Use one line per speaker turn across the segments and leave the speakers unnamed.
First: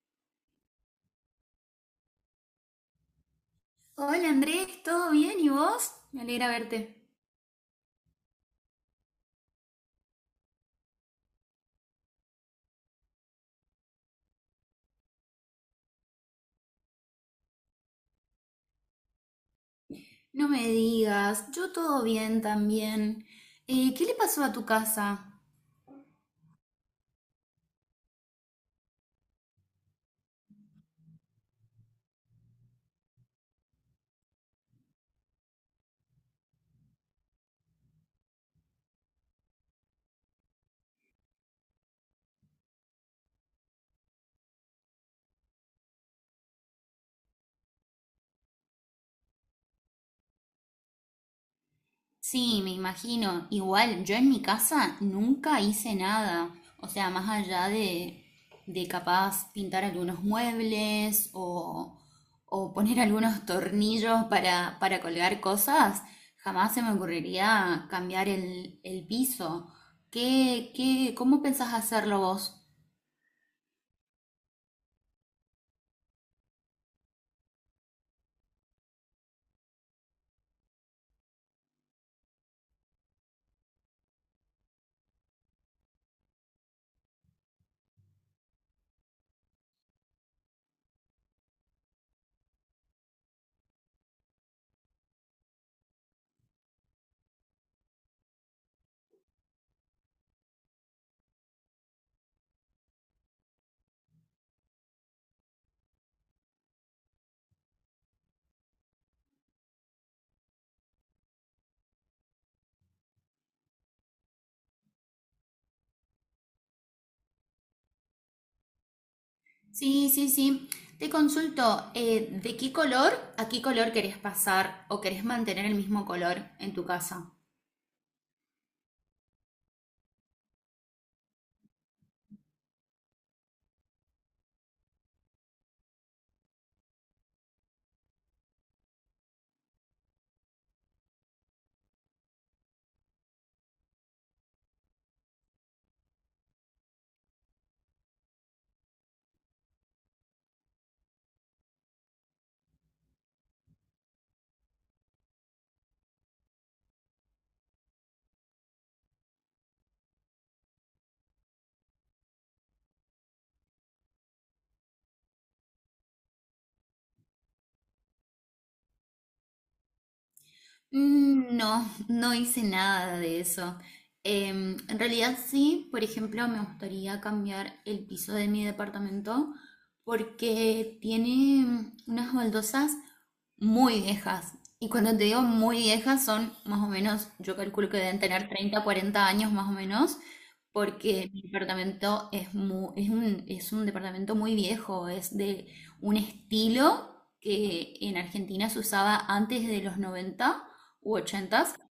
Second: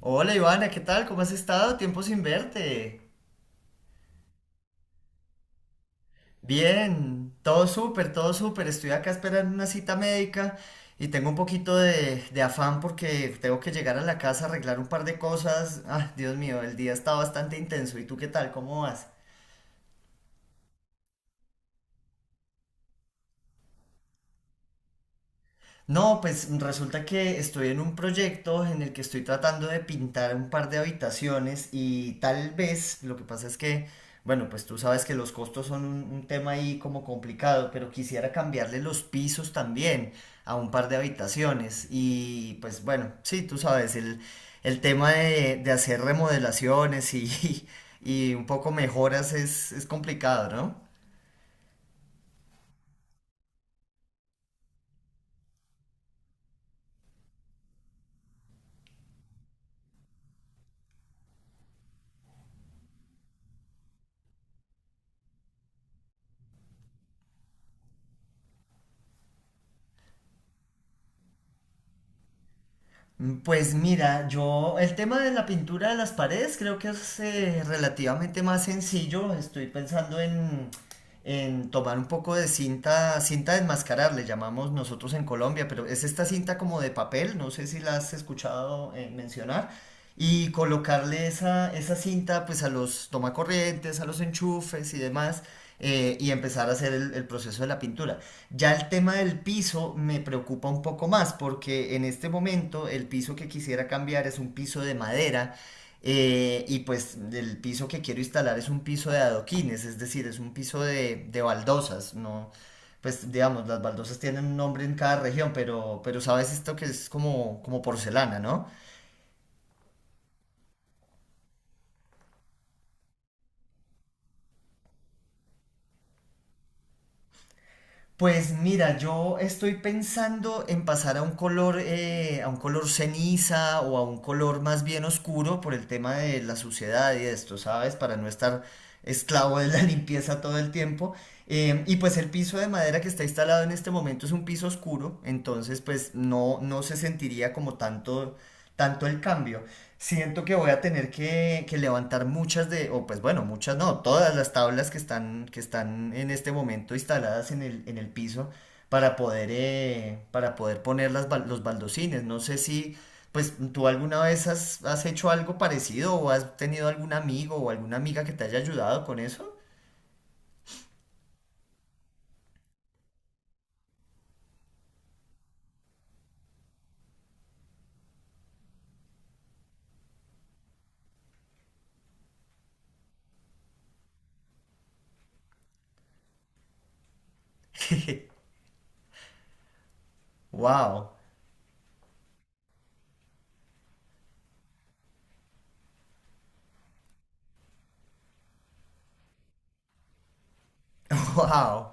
Hola Ivana, ¿qué tal? ¿Cómo has estado? Tiempo sin verte.
Hola Andrés, ¿todo bien? ¿Y vos? Me alegra verte.
Bien, todo súper, todo súper. Estoy acá esperando una cita médica y tengo un poquito de afán porque tengo que llegar a la casa a arreglar un par de cosas. Ah, Dios mío, el día está bastante intenso. ¿Y tú qué tal? ¿Cómo vas?
No me digas, yo todo bien también. ¿Qué le pasó a tu casa?
No, pues resulta que estoy en un proyecto en el que estoy tratando de pintar un par de habitaciones y tal vez, lo que pasa es que, bueno, pues tú sabes que los costos son un tema ahí como complicado, pero quisiera cambiarle los pisos también a un par de habitaciones y pues bueno, sí, tú sabes, el tema de hacer remodelaciones y, y un poco mejoras es complicado, ¿no?
Sí, me imagino. Igual, yo en mi casa nunca hice nada. O sea, más allá de capaz pintar algunos muebles o poner algunos tornillos para colgar cosas, jamás se me ocurriría cambiar el piso. ¿Cómo pensás hacerlo vos?
Pues mira, yo el tema de la pintura de las paredes creo que es relativamente más sencillo. Estoy pensando en tomar un poco de cinta, cinta de enmascarar, le llamamos nosotros en Colombia, pero es esta cinta como de papel, no sé si la has escuchado mencionar, y colocarle esa, esa cinta pues a los tomacorrientes, a los enchufes y demás, y empezar a hacer el proceso de la pintura. Ya el tema del piso me preocupa un poco más porque en este momento el piso que quisiera cambiar es un piso de madera y pues el piso que quiero instalar es un piso de adoquines, es decir, es un piso de baldosas, no, pues digamos, las baldosas tienen un nombre en cada región, pero sabes esto que es como, como porcelana, ¿no?
Sí, sí, sí. Te consulto, ¿de qué color a qué color querés pasar o querés mantener el mismo color en tu casa?
Pues mira, yo estoy pensando en pasar a un color ceniza o a un color más bien oscuro por el tema de la suciedad y esto, ¿sabes? Para no estar esclavo de la limpieza todo el tiempo. Y pues el piso de madera que está instalado en este momento es un piso oscuro, entonces pues no, no se sentiría como tanto, tanto el cambio. Siento que voy a tener que levantar muchas de, o pues bueno, muchas no, todas las tablas que están en este momento instaladas en el piso para poder poner las, los baldocines. No sé si, pues tú alguna vez has, has hecho algo parecido o has tenido algún amigo o alguna amiga que te haya ayudado con eso.
Mm. No, no hice nada de eso. En realidad sí, por ejemplo, me gustaría cambiar el piso de mi departamento porque tiene unas baldosas muy viejas. Y cuando te digo muy viejas son más o menos, yo calculo que deben tener 30, 40 años más o menos,
Wow,
porque mi departamento es un departamento muy viejo, es de un estilo que en Argentina se usaba antes de los 90 u 80.
wow.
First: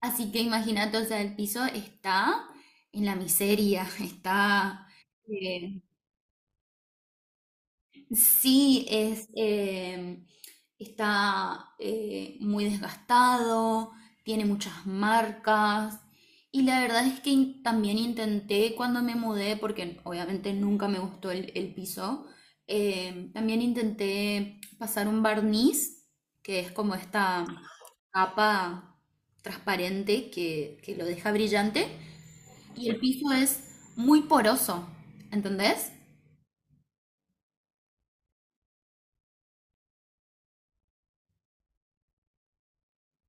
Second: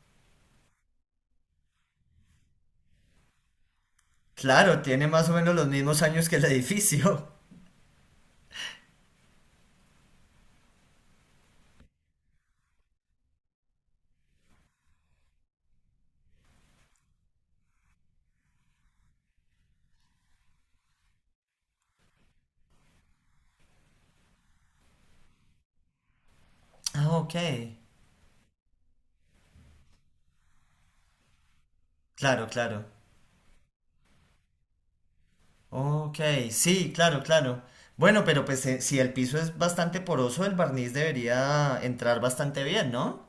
Así que imagínate, o sea, el piso está en la miseria.
Claro, tiene más o menos los
Eh,
mismos años que el edificio.
sí, está muy desgastado, tiene muchas marcas. Y la verdad es que también intenté cuando me mudé, porque obviamente nunca me gustó el piso, también intenté pasar un barniz, que es como
Ah, ok.
esta capa transparente que lo deja brillante
Claro, claro.
y el piso es muy poroso, ¿entendés?
Ok, sí, claro, claro. Bueno, pero pues si el piso es bastante poroso, el barniz debería entrar bastante bien, ¿no?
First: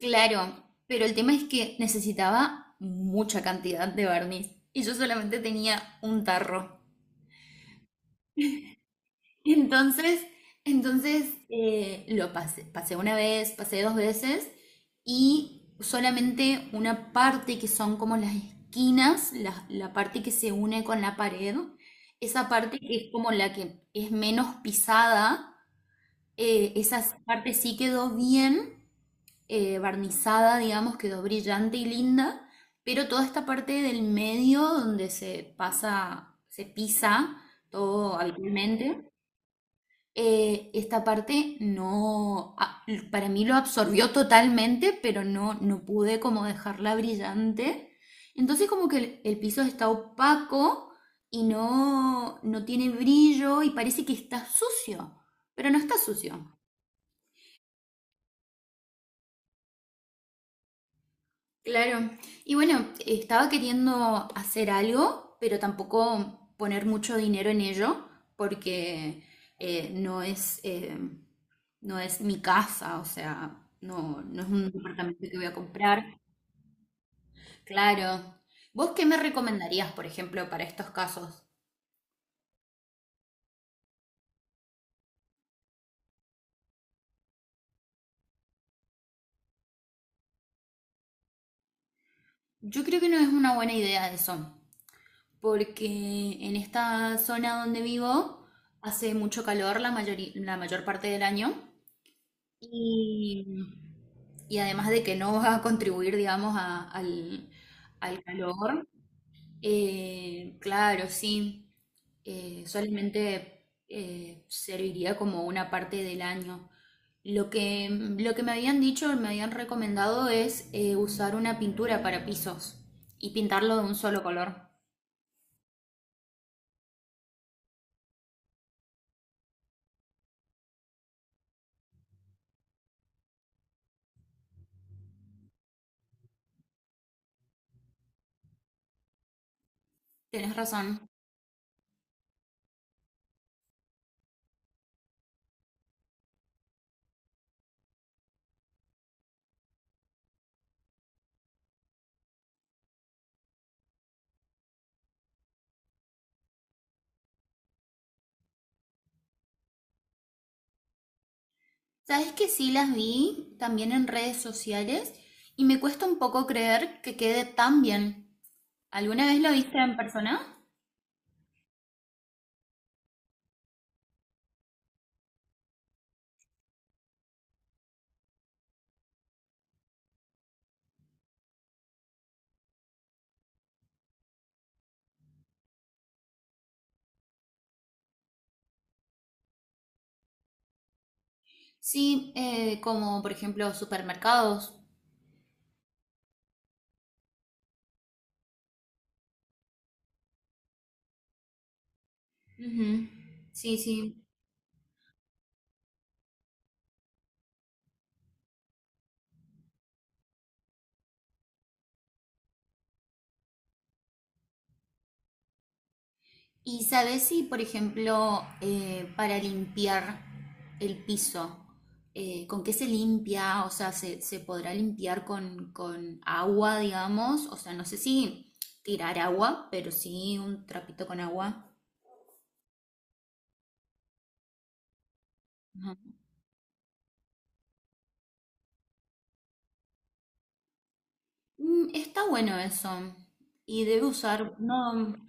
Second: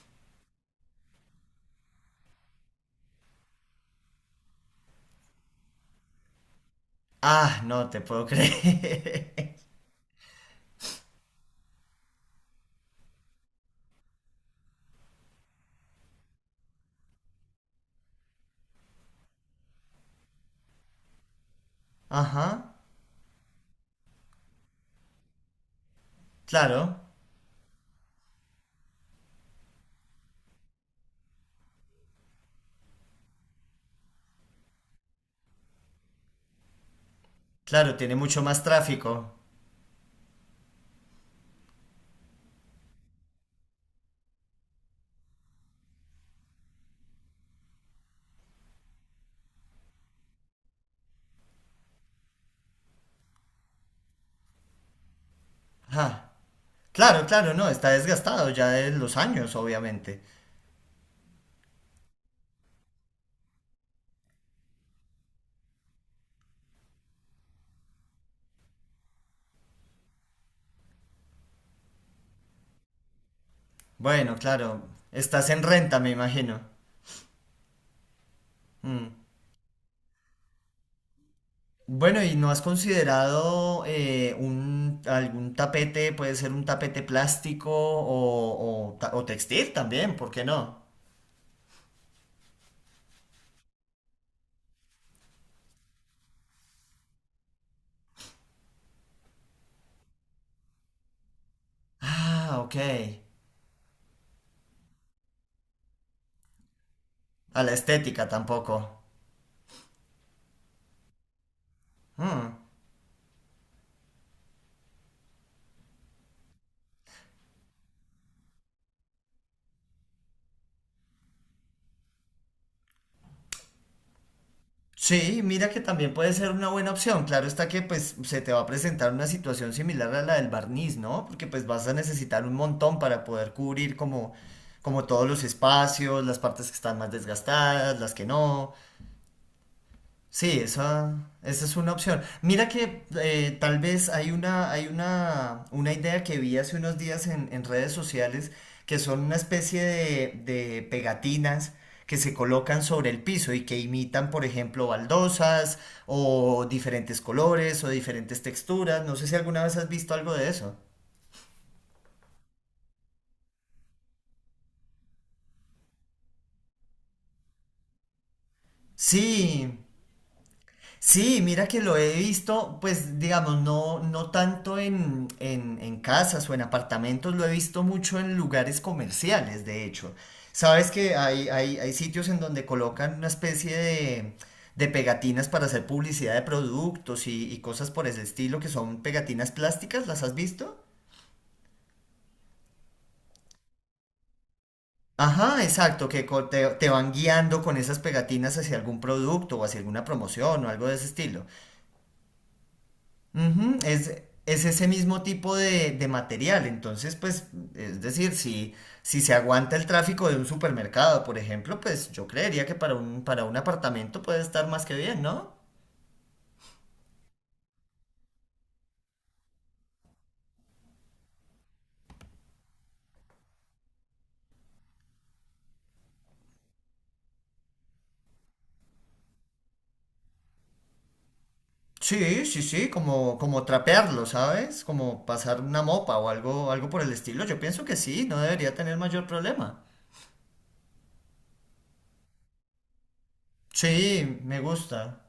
Claro, pero el tema es que necesitaba mucha cantidad de barniz y yo solamente tenía un tarro.
Ah, no te puedo creer.
Entonces, lo pasé, pasé una vez, pasé dos veces y solamente una parte que son como las esquinas, la parte que se une con la pared, esa
Ajá,
parte que es como la que es menos pisada,
claro,
esa parte sí quedó bien barnizada, digamos, quedó brillante y linda, pero toda esta parte del medio donde se pasa, se pisa
claro, tiene
todo
mucho más
habitualmente,
tráfico.
esta parte no, para mí lo absorbió totalmente, pero no, no pude como dejarla brillante. Entonces como que el piso está opaco y no, no tiene brillo y parece que está sucio, pero no está
Ah,
sucio.
claro, claro, no, está desgastado ya de los años, obviamente.
Claro. Y bueno, estaba queriendo hacer algo, pero tampoco poner mucho dinero en ello, porque eh, no es... eh, no es mi casa, o sea, no,
Bueno,
no es un
claro,
departamento que voy
estás
a
en renta,
comprar.
me imagino.
Claro. ¿Vos qué
Mm.
me recomendarías, por ejemplo, para estos casos?
Bueno, ¿y no has considerado un, algún tapete, puede ser un tapete plástico o, o textil también, ¿por qué no?
Yo creo que no es una buena idea eso, porque en esta zona donde vivo hace mucho calor la la mayor parte del año
Ah, ok.
y, y además de que no va a contribuir, digamos, a- al,
A la
al
estética tampoco.
calor. Claro, sí.
Mm.
Solamente serviría como una parte del año. Lo que me habían dicho, me habían recomendado es usar una pintura para pisos y pintarlo de un solo color.
Sí, mira que también puede ser una buena opción. Claro está que pues se te va a presentar una situación similar a la del barniz, ¿no? Porque pues vas a necesitar un montón para poder cubrir como, como todos los espacios, las partes que están más desgastadas, las que no.
Tienes
Sí,
razón.
esa es una opción. Mira que tal vez hay una idea que vi hace unos días en redes sociales que son una especie de pegatinas que se colocan sobre el piso y que imitan, por ejemplo, baldosas o diferentes colores o diferentes texturas. No sé si alguna vez has visto algo de eso.
Sabes que sí las vi también en redes sociales y me cuesta un poco creer que quede tan bien. ¿Alguna vez lo
Sí,
viste en persona?
sí, mira que lo he visto, pues digamos, no, no tanto en casas o en apartamentos, lo he visto mucho en lugares comerciales, de hecho. Sabes que hay sitios en donde colocan una especie de pegatinas para hacer publicidad de productos y cosas por ese estilo, que son pegatinas plásticas, ¿las has visto?
Sí, como por ejemplo supermercados.
Ajá, exacto, te, te van guiando con esas pegatinas hacia algún producto o hacia alguna promoción o algo de ese estilo.
Ujú. Sí,
Ujú, Es,
sí.
es ese mismo tipo de material. Entonces, pues, es decir, si, si se aguanta el tráfico de un supermercado, por ejemplo, pues yo creería que para un apartamento puede estar más que bien, ¿no?
¿Y sabes si, por ejemplo, para limpiar el piso, con qué se limpia? O sea, ¿se, se podrá limpiar con agua, digamos? O sea, no sé si tirar agua, pero sí un trapito con agua.
Sí, sí, sí, como, como trapearlo, ¿sabes? Como pasar una
Ajá.
mopa o algo, algo por el estilo. Yo pienso que sí, no debería tener mayor problema.
Está bueno eso. Y debe
Sí,
usar,
me
no,
gusta.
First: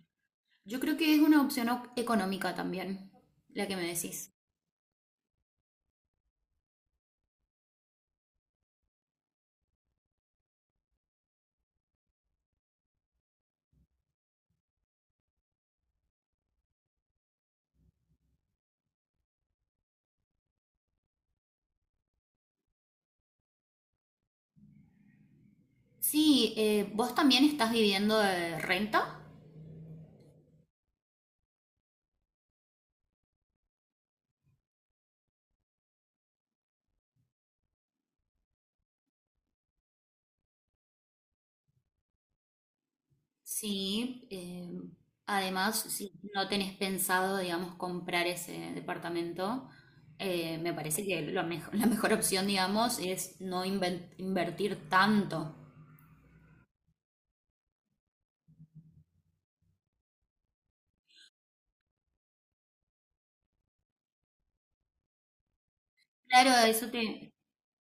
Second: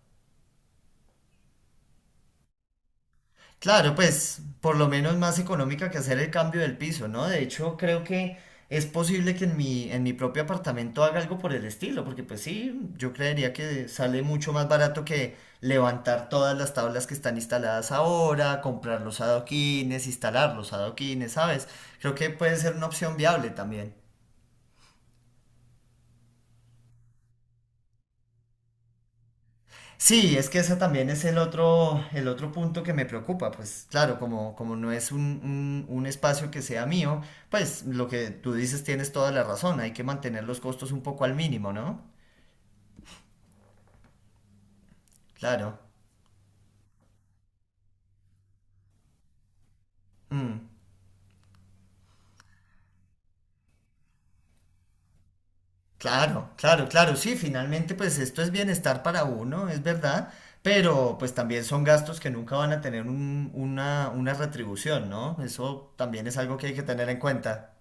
yo creo que es una opción económica también, la que me
Claro,
decís.
pues por lo menos más económica que hacer el cambio del piso, ¿no? De hecho, creo que es posible que en mi propio apartamento haga algo por el estilo, porque pues sí, yo creería que sale mucho más barato que levantar todas las tablas que están instaladas ahora, comprar los adoquines, instalar los adoquines, ¿sabes? Creo que puede ser una opción viable también.
Sí, ¿vos también estás viviendo de renta?
Sí, es que ese también es el otro punto que me preocupa. Pues claro, como, como no es un, un espacio que sea mío, pues lo que tú dices tienes toda la razón. Hay que mantener los costos un poco al mínimo, ¿no?
Sí,
Claro.
además, si no tenés pensado, digamos, comprar ese departamento,
Mm,
me parece que lo la mejor opción, digamos, es no invertir tanto.
claro, claro, claro. Sí, finalmente pues esto es bienestar para uno, es verdad. Pero pues también son gastos que nunca van a tener una retribución, ¿no? Eso también es
Claro,
algo que hay que
eso
tener en
te,
cuenta.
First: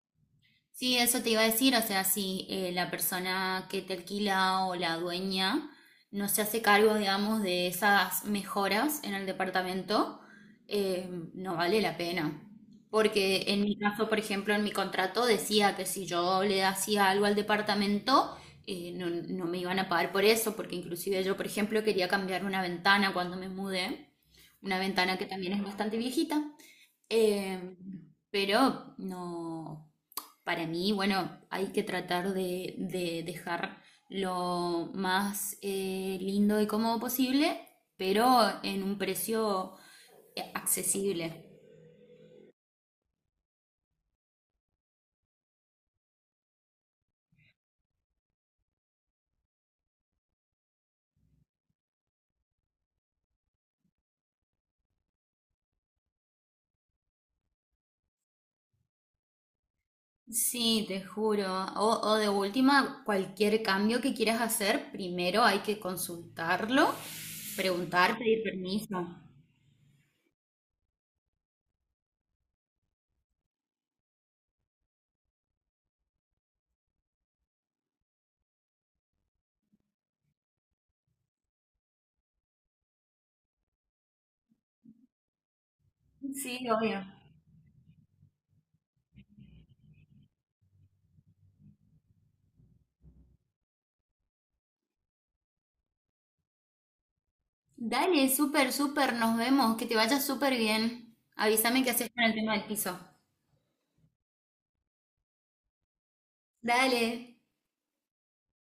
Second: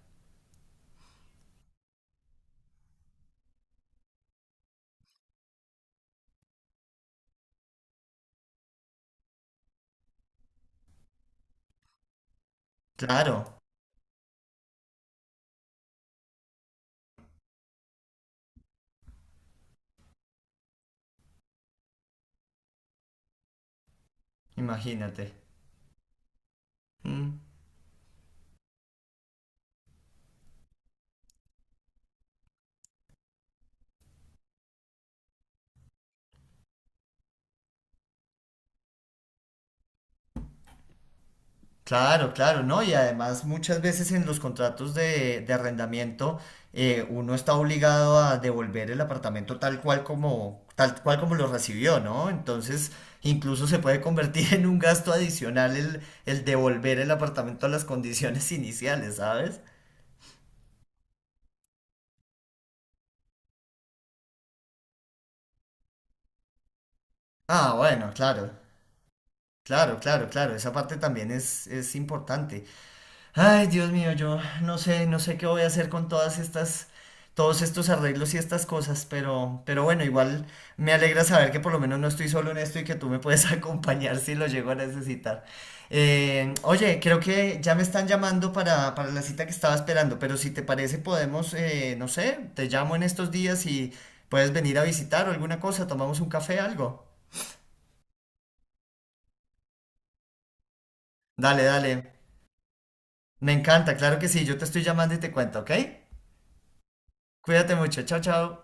Sí, eso te iba a decir, o sea, si la persona que te alquila o la dueña no se hace cargo, digamos, de esas mejoras en el departamento, no vale la pena.
Claro,
Porque en mi caso, por ejemplo, en mi contrato decía que si yo le hacía algo al departamento, no, no me iban a pagar por eso, porque inclusive yo, por ejemplo, quería cambiar una ventana cuando me mudé, una ventana
imagínate.
que también es bastante viejita.
Mm.
Eh, pero no, para mí, bueno, hay que tratar de dejar lo más lindo y cómodo posible, pero en un precio accesible.
Claro, claro, ¿no? Y además muchas veces en los contratos de arrendamiento uno está obligado a devolver el apartamento tal cual como lo recibió, ¿no? Entonces incluso se puede convertir en un gasto adicional el devolver el apartamento a las condiciones iniciales, ¿sabes?
Sí, te juro. O de última, cualquier cambio que quieras hacer, primero hay que consultarlo,
Ah, bueno,
preguntar, pedir
claro,
permiso.
claro, claro, claro, esa parte también es importante. Ay, Dios mío, yo no sé, no sé qué voy a hacer con todas estas, todos estos arreglos y estas cosas, pero bueno, igual me alegra saber que por lo menos no estoy solo en esto y que tú me puedes acompañar si lo llego a necesitar.
Sí,
Oye,
obvio.
creo que ya me están llamando para la cita que estaba esperando, pero si te parece podemos, no sé, te llamo en estos días y puedes venir a visitar o alguna cosa, tomamos un café, algo.
Dale, súper, súper, nos vemos. Que te vaya súper bien.
Dale,
Avísame qué
dale,
haces con el tema del piso.
me encanta, claro que sí, yo te estoy llamando y te cuento, ¿ok?
Dale.
Cuídate mucho, chao, chao.